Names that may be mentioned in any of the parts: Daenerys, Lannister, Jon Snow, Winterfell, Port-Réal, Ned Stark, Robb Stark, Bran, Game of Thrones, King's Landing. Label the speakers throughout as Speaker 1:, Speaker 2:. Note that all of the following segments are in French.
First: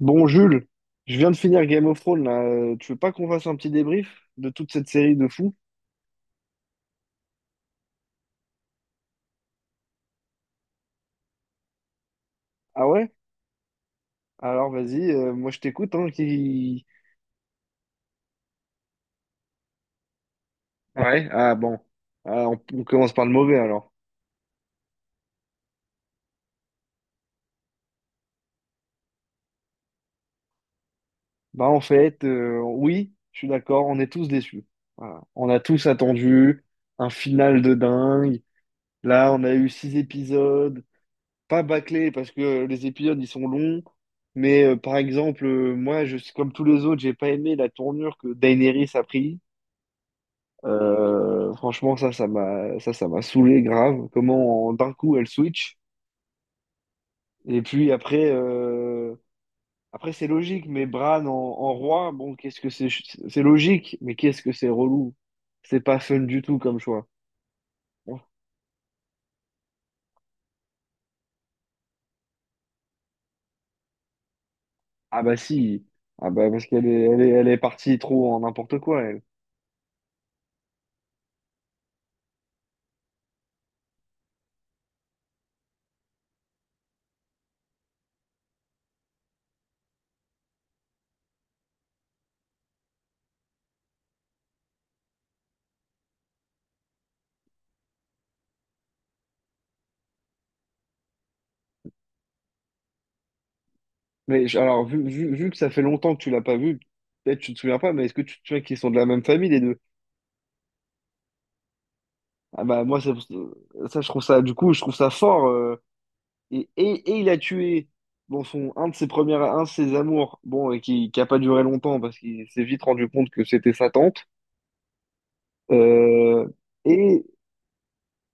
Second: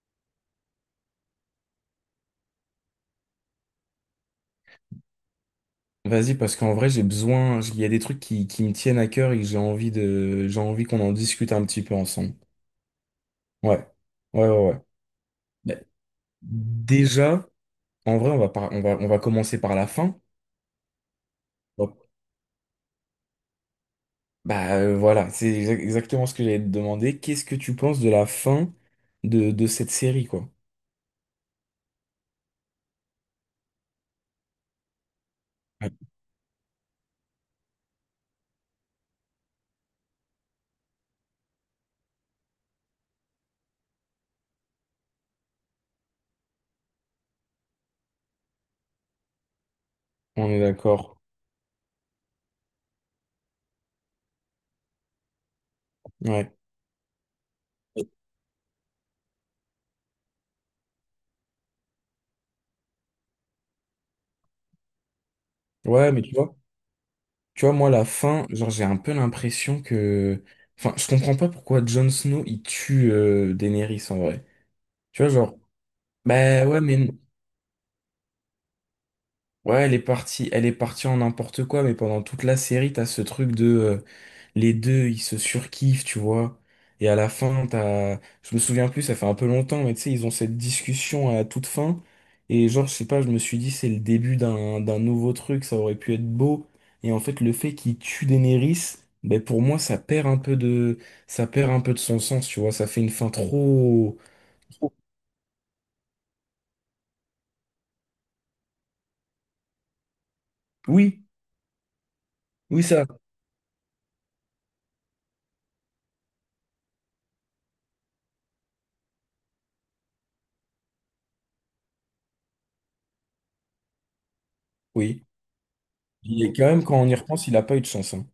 Speaker 1: Bon, Jules, je viens de finir Game of Thrones, là. Tu veux pas qu'on fasse un petit débrief de toute cette série de fous?
Speaker 2: Vas-y, parce qu'en vrai, j'ai besoin, il y a des trucs qui me tiennent à cœur et que j'ai envie de, j'ai envie qu'on en discute un petit peu ensemble.
Speaker 1: Ah ouais?
Speaker 2: Ouais. Ouais, ouais,
Speaker 1: Alors
Speaker 2: ouais.
Speaker 1: vas-y, moi je
Speaker 2: Bah,
Speaker 1: t'écoute, hein, qui...
Speaker 2: déjà, en vrai, on va commencer par la fin.
Speaker 1: Ouais, ah bon.
Speaker 2: Bon.
Speaker 1: Ah, on commence par le mauvais, alors.
Speaker 2: Bah, voilà, exactement ce que j'allais te demander. Qu'est-ce que tu penses de la fin de cette série, quoi?
Speaker 1: Bah en fait, oui, je suis d'accord, on est tous déçus. Voilà. On a tous
Speaker 2: Ouais.
Speaker 1: attendu un final de dingue. Là, on a eu six épisodes, pas bâclés, parce que les épisodes, ils sont longs. Mais par exemple, moi, comme tous les autres, j'ai pas aimé la tournure que Daenerys a pris.
Speaker 2: On est d'accord.
Speaker 1: Franchement, ça m'a saoulé grave. D'un coup elle switch.
Speaker 2: Ouais.
Speaker 1: Et puis après, après c'est logique, mais Bran en roi, bon, qu'est-ce que c'est, c'est logique, mais qu'est-ce que c'est relou. C'est pas
Speaker 2: Ouais,
Speaker 1: fun
Speaker 2: mais
Speaker 1: du tout comme choix.
Speaker 2: tu vois, moi, la fin, genre, j'ai un peu l'impression que, enfin, je comprends pas pourquoi Jon Snow, il tue Daenerys, en vrai.
Speaker 1: Ah
Speaker 2: Tu vois,
Speaker 1: bah
Speaker 2: genre,
Speaker 1: si, ah bah
Speaker 2: bah
Speaker 1: parce
Speaker 2: ouais,
Speaker 1: qu'elle
Speaker 2: mais
Speaker 1: elle est partie trop en n'importe quoi, elle.
Speaker 2: ouais, elle est partie en n'importe quoi, mais pendant toute la série, t'as ce truc de les deux, ils se surkiffent, tu vois. Et à la fin, t'as, je me souviens plus, ça fait un peu longtemps, mais tu sais, ils ont cette discussion à toute fin. Et genre, je sais pas, je me suis dit, c'est le début d'un nouveau truc, ça aurait pu être beau. Et en fait, le fait qu'ils tuent Daenerys, ben pour moi, ça perd un peu de, ça perd un peu de son sens, tu vois. Ça fait une fin trop,
Speaker 1: Alors,
Speaker 2: trop-
Speaker 1: vu que ça fait longtemps que tu l'as pas vu, peut-être tu te souviens pas, mais est-ce que tu te souviens qu'ils sont de la même famille, les deux?
Speaker 2: oui,
Speaker 1: Ah
Speaker 2: oui
Speaker 1: bah moi,
Speaker 2: ça,
Speaker 1: je trouve ça, du coup, je trouve ça fort. Et il a tué bon, son, un de ses premières, un de ses amours, bon, et qui a pas duré longtemps parce qu'il s'est vite rendu compte que c'était sa tante.
Speaker 2: oui. Il
Speaker 1: Euh,
Speaker 2: est quand même, quand on y
Speaker 1: et
Speaker 2: repense, il a pas eu de chance, hein.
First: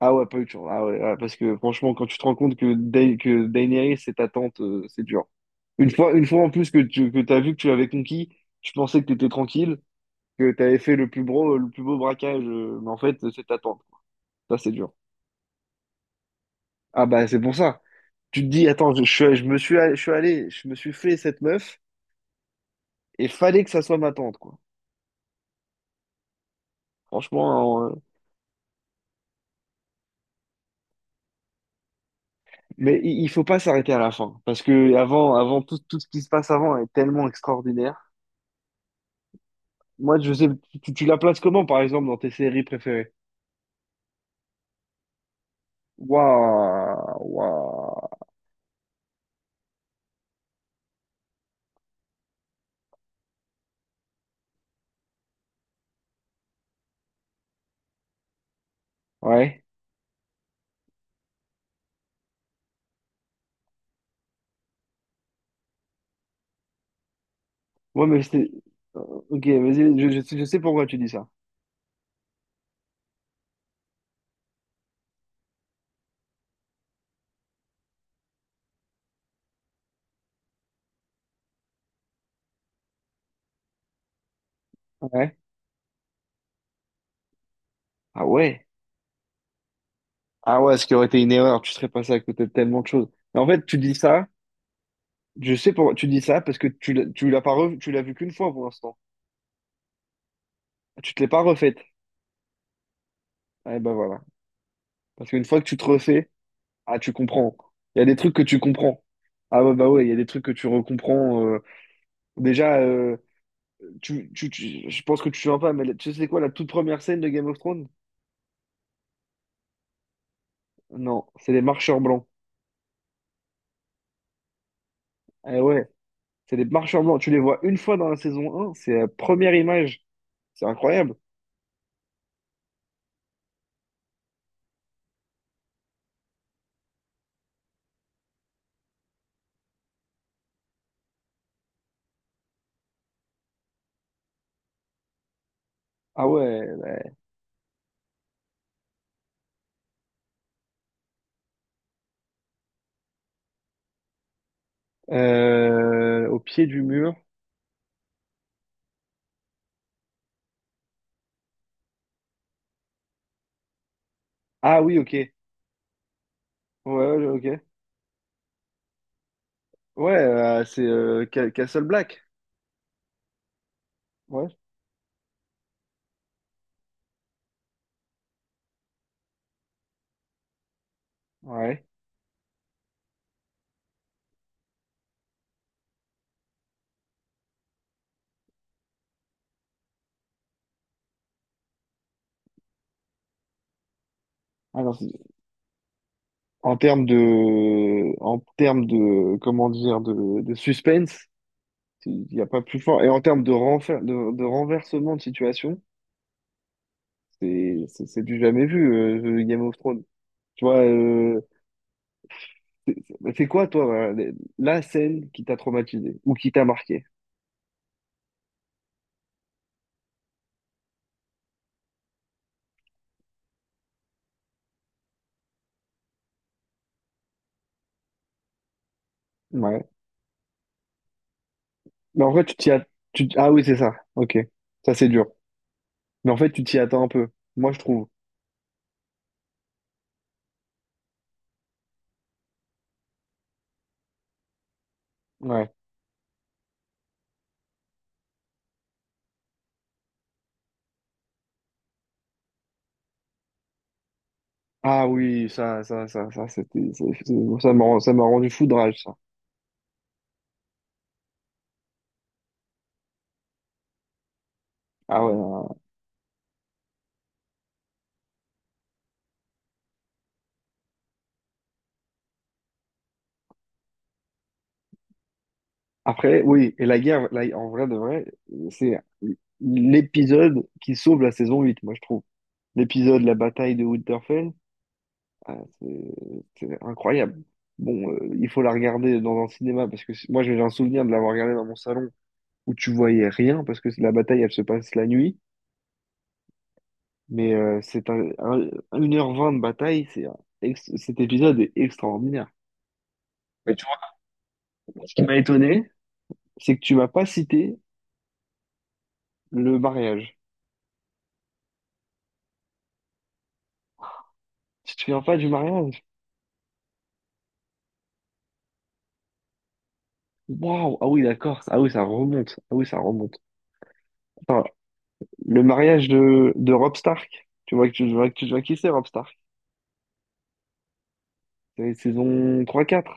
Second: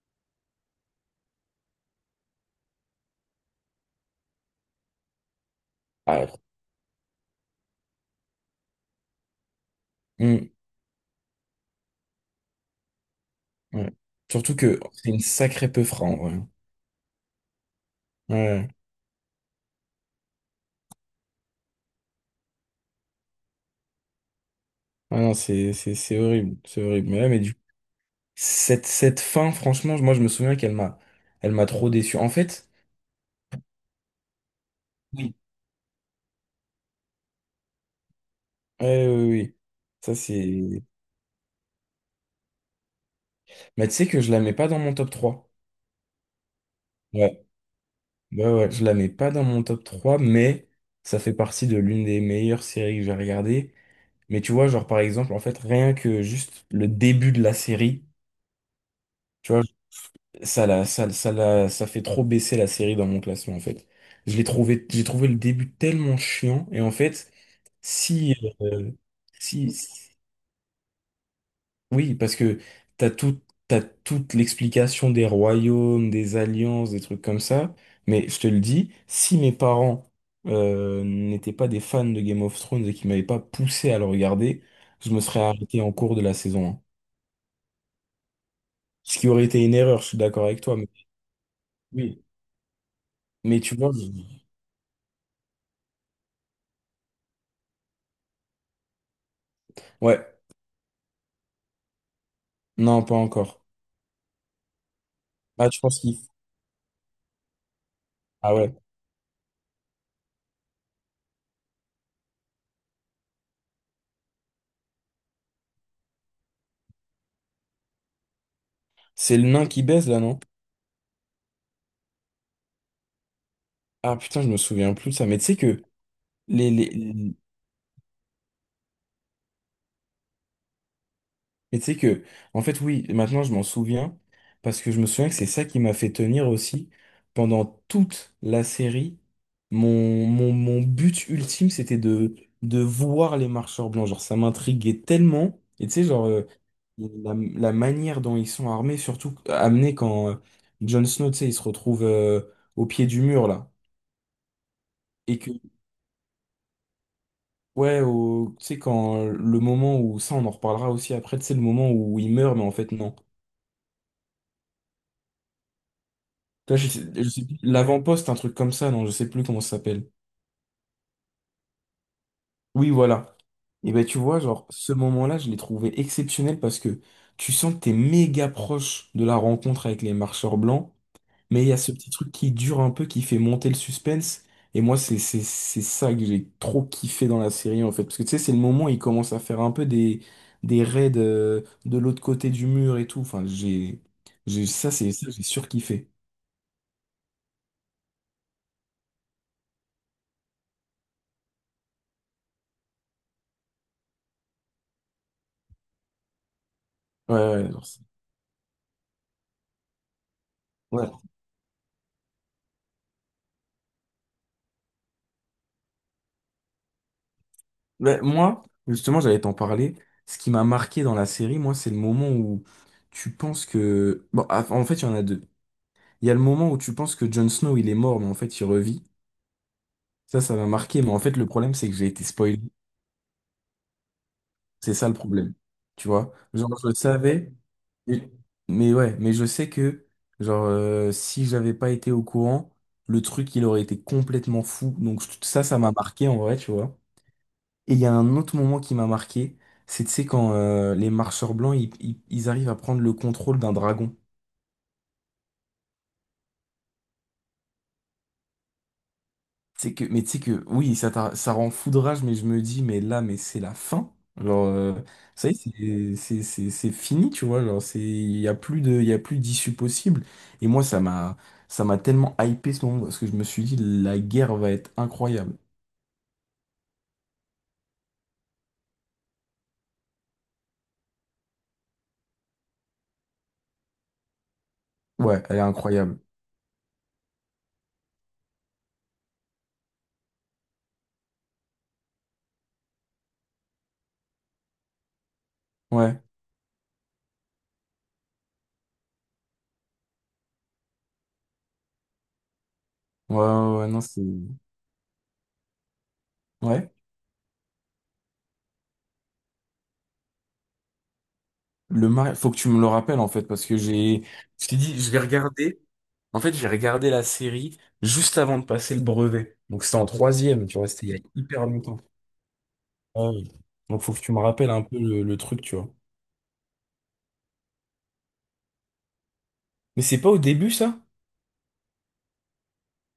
Speaker 1: ah ouais, pas eu de chance. Ah ouais, ouais, parce que franchement, quand tu te rends compte que, que Daenerys c'est ta tante, c'est dur. Une
Speaker 2: Ah,
Speaker 1: fois en plus que tu que t'as vu que tu l'avais conquis, tu pensais que t'étais tranquille,
Speaker 2: hmm,
Speaker 1: que t'avais fait le plus beau braquage, mais en fait, c'est ta tante.
Speaker 2: ouais. Surtout
Speaker 1: Ça, c'est
Speaker 2: que
Speaker 1: dur.
Speaker 2: c'est une sacrée peu en vrai.
Speaker 1: Ah bah c'est pour ça. Tu te dis,
Speaker 2: Ouais.
Speaker 1: attends, je suis allé, je me suis fait cette meuf. Et fallait que ça soit ma tante, quoi.
Speaker 2: Ah non, c'est horrible, c'est horrible. Mais là, mais du
Speaker 1: Franchement,
Speaker 2: cette, cette fin, franchement, moi je me souviens qu'elle m'a elle m'a trop déçu. En fait,
Speaker 1: mais il faut pas s'arrêter à la fin. Parce que avant,
Speaker 2: oui,
Speaker 1: tout ce qui se passe avant est tellement extraordinaire.
Speaker 2: ouais, oui, oui. Ça
Speaker 1: Moi, je sais,
Speaker 2: c'est.
Speaker 1: tu la places comment, par exemple, dans tes séries préférées?
Speaker 2: Mais tu sais que je la mets pas dans mon top trois.
Speaker 1: Waouh,
Speaker 2: Ouais,
Speaker 1: waouh.
Speaker 2: ouais, ouais, je la mets pas dans mon top trois, mais ça fait partie de l'une des meilleures séries que j'ai regardées. Mais tu vois, genre par exemple, en fait, rien que juste le début de la série. Tu vois,
Speaker 1: Ouais.
Speaker 2: ça, ça, ça fait trop baisser la série dans mon classement, en fait. J'ai trouvé le début tellement chiant. Et en fait,
Speaker 1: Ouais, mais
Speaker 2: si,
Speaker 1: c'était.
Speaker 2: euh,
Speaker 1: euh, Ok,
Speaker 2: si,
Speaker 1: vas-y,
Speaker 2: si-
Speaker 1: je sais pourquoi tu dis ça.
Speaker 2: oui, parce que t'as tout, t'as toute l'explication des royaumes, des alliances, des trucs comme ça. Mais je te le dis, si mes parents, n'étaient pas des fans de Game of Thrones et qu'ils m'avaient pas poussé à le regarder, je me
Speaker 1: Ouais.
Speaker 2: serais arrêté en cours de la saison un.
Speaker 1: Ah ouais.
Speaker 2: Ce qui aurait été une erreur, je suis d'accord
Speaker 1: Ah
Speaker 2: avec
Speaker 1: ouais,
Speaker 2: toi.
Speaker 1: ce
Speaker 2: Mais,
Speaker 1: qui aurait été une erreur, tu serais passé à
Speaker 2: oui.
Speaker 1: côté de tellement de choses. Mais en
Speaker 2: Mais
Speaker 1: fait,
Speaker 2: tu
Speaker 1: tu
Speaker 2: vois,
Speaker 1: dis ça,
Speaker 2: je-
Speaker 1: je sais pourquoi tu dis ça, parce que tu l'as pas revu, tu l'as vu qu'une fois pour l'instant.
Speaker 2: ouais,
Speaker 1: Tu te l'es pas refaite.
Speaker 2: non, pas encore.
Speaker 1: Eh ben voilà. Parce qu'une fois que
Speaker 2: Ah,
Speaker 1: tu
Speaker 2: je
Speaker 1: te
Speaker 2: pense qu'il...
Speaker 1: refais, ah, tu comprends. Il y a des trucs que
Speaker 2: Ah
Speaker 1: tu
Speaker 2: ouais.
Speaker 1: comprends. Ah ouais, bah ouais, il y a des trucs que tu recomprends. Déjà, je pense que tu vois pas, mais tu sais quoi, la toute première scène de Game of Thrones?
Speaker 2: C'est le nain qui baise, là, non?
Speaker 1: Non, c'est les marcheurs blancs.
Speaker 2: Ah putain, je me souviens plus de ça. Mais tu sais
Speaker 1: Eh
Speaker 2: que...
Speaker 1: ouais, c'est les
Speaker 2: Les, les...
Speaker 1: marcheurs blancs. Tu
Speaker 2: les-
Speaker 1: les vois une fois dans la saison 1, c'est la première image. C'est incroyable.
Speaker 2: mais tu sais que... En fait, oui, maintenant, je m'en souviens. Parce que je me souviens que c'est ça qui m'a fait tenir aussi. Pendant toute la série, mon but ultime, c'était de voir les marcheurs blancs. Genre, ça m'intriguait tellement. Et tu sais,
Speaker 1: Ah
Speaker 2: genre,
Speaker 1: ouais,
Speaker 2: la manière dont ils sont armés, surtout amenés quand Jon Snow, tu sais, il se retrouve au pied du mur, là, et
Speaker 1: au pied du mur.
Speaker 2: ouais, tu sais, quand le moment où, ça on en reparlera aussi après, tu sais, le moment où il meurt, mais en fait non.
Speaker 1: Ah oui, ok. Ouais,
Speaker 2: Toi,
Speaker 1: ouais,
Speaker 2: je sais plus,
Speaker 1: ok.
Speaker 2: l'avant-poste, un truc comme ça, non, je sais plus comment ça s'appelle.
Speaker 1: Ouais, Castle Black.
Speaker 2: Oui, voilà. Et ben tu vois,
Speaker 1: Ouais,
Speaker 2: genre, ce moment-là, je l'ai trouvé exceptionnel parce que tu sens que t'es méga proche de la rencontre avec les marcheurs blancs. Mais il y a
Speaker 1: ouais.
Speaker 2: ce petit truc qui dure un peu, qui fait monter le suspense. Et moi, c'est ça que j'ai trop kiffé dans la série, en fait. Parce que tu sais, c'est le moment où il commence à faire un peu des raids de l'autre côté du mur et tout. Enfin, j'ai,
Speaker 1: Ah
Speaker 2: ça,
Speaker 1: non,
Speaker 2: c'est ça, j'ai surkiffé.
Speaker 1: en termes de, comment dire, de suspense, il n'y a pas plus fort. Et en termes de, de renversement de situation,
Speaker 2: Ouais, ouais,
Speaker 1: c'est, c'est c'est du jamais vu, Game of Thrones. Tu vois,
Speaker 2: ouais.
Speaker 1: c'est quoi, toi, voilà, la scène qui t'a traumatisé ou qui t'a marqué?
Speaker 2: Ouais, moi, justement, j'allais t'en parler. Ce qui m'a marqué dans la série, moi, c'est le moment où tu penses que. Bon, ah, en fait, il y en a deux. Il y a le moment où tu penses que Jon Snow, il est mort, mais en fait, il revit.
Speaker 1: Ouais.
Speaker 2: Ça m'a marqué, mais en fait, le problème, c'est que j'ai
Speaker 1: Mais
Speaker 2: été
Speaker 1: en fait, tu
Speaker 2: spoilé.
Speaker 1: t'y as, tu- Ah oui, c'est ça. Ok. Ça,
Speaker 2: C'est
Speaker 1: c'est
Speaker 2: ça le
Speaker 1: dur.
Speaker 2: problème. Tu
Speaker 1: Mais
Speaker 2: vois?
Speaker 1: en fait, tu
Speaker 2: Genre,
Speaker 1: t'y
Speaker 2: je
Speaker 1: attends un peu.
Speaker 2: savais,
Speaker 1: Moi, je trouve.
Speaker 2: mais mais ouais, mais je sais que, genre, si j'avais pas été au courant, le truc, il aurait été complètement fou. Donc, ça,
Speaker 1: Ouais.
Speaker 2: ça m'a marqué en vrai, tu vois? Et il y a un autre moment qui m'a marqué, c'est, tu sais, quand les marcheurs blancs, ils arrivent à prendre le contrôle d'un dragon.
Speaker 1: Ah oui, c'était, ça m'a rendu fou de rage, ça.
Speaker 2: C'est que, mais tu sais que, oui, ça, ça rend fou de rage, mais je me dis, mais là, mais c'est la fin. Genre,
Speaker 1: Ah
Speaker 2: ça y
Speaker 1: ouais.
Speaker 2: est, c'est fini, tu vois. Genre, c'est, il y a plus de, il y a plus d'issue possible. Et moi, ça m'a tellement hypé ce moment, parce que je me suis dit, la guerre va être incroyable.
Speaker 1: Après, oui, et la guerre, en vrai de vrai, c'est l'épisode qui sauve la saison 8, moi je trouve. L'épisode, la bataille de Winterfell,
Speaker 2: Ouais, elle
Speaker 1: ah,
Speaker 2: est
Speaker 1: c'est
Speaker 2: incroyable.
Speaker 1: c'est incroyable. Bon, il faut la regarder dans un cinéma parce que moi j'ai un souvenir de l'avoir regardée dans mon salon où tu voyais rien parce que la bataille elle se passe la nuit,
Speaker 2: Ouais,
Speaker 1: mais 1 h 20 de bataille, cet épisode est extraordinaire.
Speaker 2: ouais, ouais,
Speaker 1: Mais
Speaker 2: ouais,
Speaker 1: tu
Speaker 2: ouais, non, c'est,
Speaker 1: vois, ce qui m'a étonné, c'est que
Speaker 2: ouais.
Speaker 1: tu m'as pas cité le mariage.
Speaker 2: Le mari, faut que tu me le rappelles, en fait, parce que j'ai, je t'ai
Speaker 1: Si, tu
Speaker 2: dit,
Speaker 1: te
Speaker 2: je vais
Speaker 1: souviens pas du
Speaker 2: regarder.
Speaker 1: mariage?
Speaker 2: En fait, j'ai regardé la série juste avant de passer le brevet. Donc, c'était en troisième, tu vois,
Speaker 1: Waouh! Ah
Speaker 2: c'était il y a
Speaker 1: oui, d'accord.
Speaker 2: hyper longtemps.
Speaker 1: Ah oui, ça
Speaker 2: Ah
Speaker 1: remonte.
Speaker 2: oui. Donc faut que tu me
Speaker 1: Attends,
Speaker 2: rappelles un peu le truc,
Speaker 1: le
Speaker 2: tu vois.
Speaker 1: mariage de Robb Stark. Tu vois que tu vois qui c'est Robb Stark?
Speaker 2: Mais c'est pas au début, ça?
Speaker 1: C'est saison trois quatre.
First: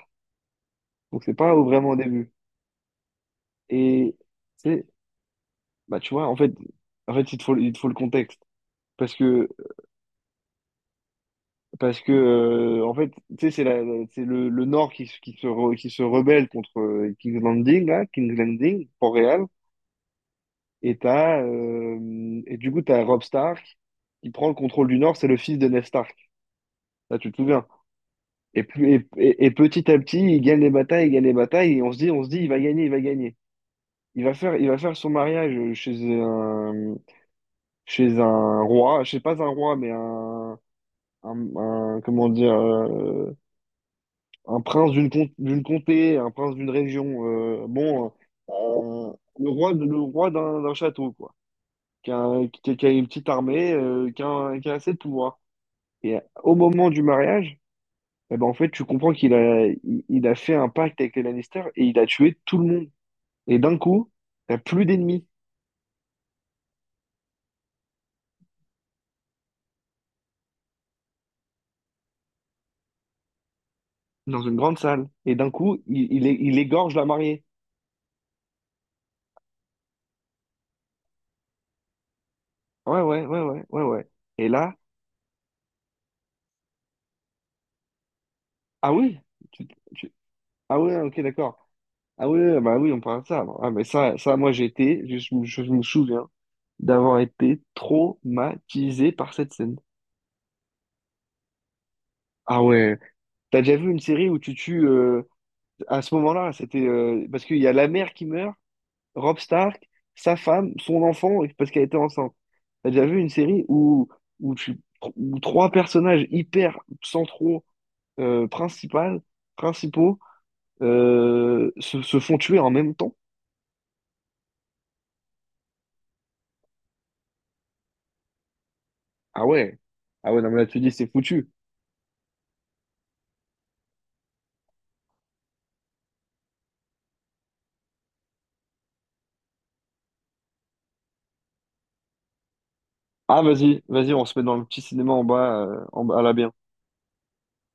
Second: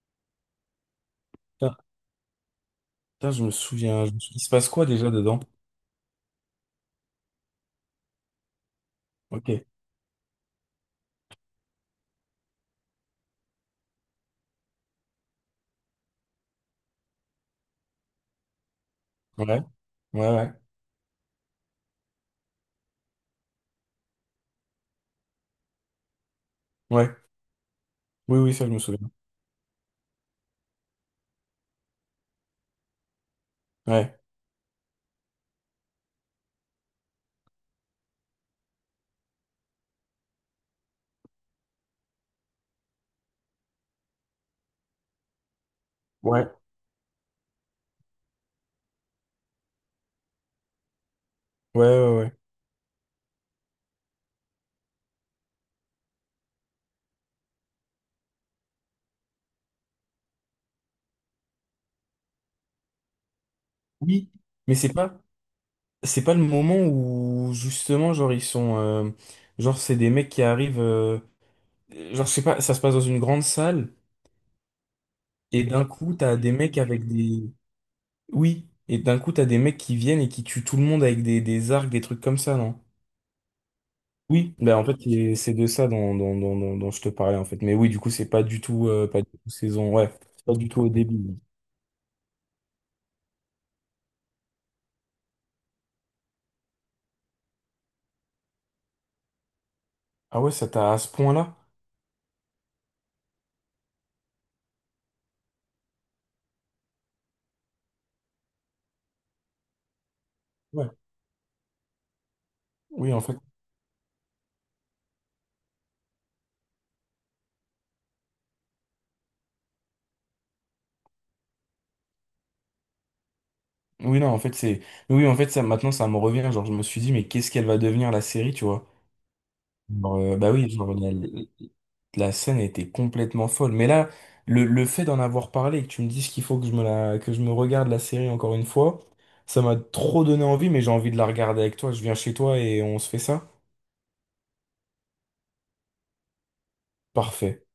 Speaker 1: Donc c'est pas au-
Speaker 2: Putain,
Speaker 1: vraiment au début.
Speaker 2: putain, je me souviens.
Speaker 1: Et
Speaker 2: Il se passe
Speaker 1: c'est
Speaker 2: quoi déjà dedans?
Speaker 1: bah Tu vois en fait, il te faut, le contexte. parce
Speaker 2: Ok.
Speaker 1: que
Speaker 2: Ouais.
Speaker 1: parce que En fait tu sais c'est c'est le Nord qui, qui se rebelle contre King's Landing là, King's Landing Port-Réal.
Speaker 2: Ouais, ouais.
Speaker 1: Et t'as et du coup t'as Robb Stark qui prend le contrôle du Nord, c'est le fils de Ned Stark.
Speaker 2: Ouais.
Speaker 1: Là, tu te souviens.
Speaker 2: Oui, oui,
Speaker 1: Et,
Speaker 2: ça, je me souviens.
Speaker 1: et petit à petit, il gagne les batailles, et on se dit, il va gagner.
Speaker 2: Ouais.
Speaker 1: Il va faire son mariage chez un, chez un roi, je sais pas un roi, mais comment dire, un prince d'une comté, un
Speaker 2: Ouais.
Speaker 1: prince d'une région. Euh, le roi, le roi d'un château, quoi.
Speaker 2: Ouais, ouais, ouais.
Speaker 1: Qui a une petite armée, qui a assez de pouvoir. Et au moment du mariage, eh ben, en fait, tu comprends qu'il a fait un pacte avec les Lannister et il a tué tout le monde. Et d'un coup,
Speaker 2: Oui.
Speaker 1: t'as
Speaker 2: Mais
Speaker 1: plus d'ennemis
Speaker 2: c'est pas le moment où, justement, genre, ils sont, genre, c'est des mecs qui arrivent, genre, je sais pas, ça se passe dans une grande salle,
Speaker 1: dans une grande salle. Et d'un
Speaker 2: et
Speaker 1: coup,
Speaker 2: d'un coup, t'as des
Speaker 1: il
Speaker 2: mecs
Speaker 1: égorge la
Speaker 2: avec
Speaker 1: mariée.
Speaker 2: des, oui, et d'un coup, t'as des mecs qui viennent et qui tuent tout le monde avec des arcs, des trucs comme ça, non?
Speaker 1: Ouais. Et
Speaker 2: Oui,
Speaker 1: là,
Speaker 2: ben en fait c'est de ça dont je te parlais en fait. Mais oui, du coup c'est pas du tout
Speaker 1: ah oui,
Speaker 2: pas du tout
Speaker 1: tu-
Speaker 2: saison, ouais,
Speaker 1: tu-
Speaker 2: c'est pas du
Speaker 1: ah
Speaker 2: tout au
Speaker 1: ouais, ok,
Speaker 2: début.
Speaker 1: d'accord. Ah oui, oui, bah oui, on parle de ça. Ah, mais ça, moi, j'ai été, je me souviens d'avoir été traumatisé par cette scène.
Speaker 2: Ah ouais, ça t'a à ce point-là?
Speaker 1: Ah ouais, t'as déjà vu une série où tu tues à ce moment-là, c'était parce qu'il y a la mère qui meurt, Rob Stark, sa femme,
Speaker 2: Ouais.
Speaker 1: son enfant, et parce qu'elle était enceinte. T'as déjà
Speaker 2: Oui
Speaker 1: vu
Speaker 2: en
Speaker 1: une
Speaker 2: fait,
Speaker 1: série où, tu- où trois personnages hyper centraux, euh, principal- principaux, se, se font tuer en même temps?
Speaker 2: oui non en fait c'est, oui en fait ça maintenant ça me revient. Genre je me suis dit mais qu'est-ce qu'elle va devenir la série, tu vois?
Speaker 1: Ah ouais.
Speaker 2: Genre,
Speaker 1: Ah ouais, non,
Speaker 2: bah
Speaker 1: mais là,
Speaker 2: oui,
Speaker 1: tu dis, c'est foutu.
Speaker 2: la scène était complètement folle. Mais là le fait d'en avoir parlé et que tu me dises qu'il faut que je me la que je me regarde la série encore une fois, ça m'a trop donné envie. Mais j'ai envie de la regarder avec toi. Je viens chez toi et on se fait
Speaker 1: Ah,
Speaker 2: ça.
Speaker 1: vas-y, vas-y, on se met dans le petit cinéma en bas, à la bien.
Speaker 2: Parfait.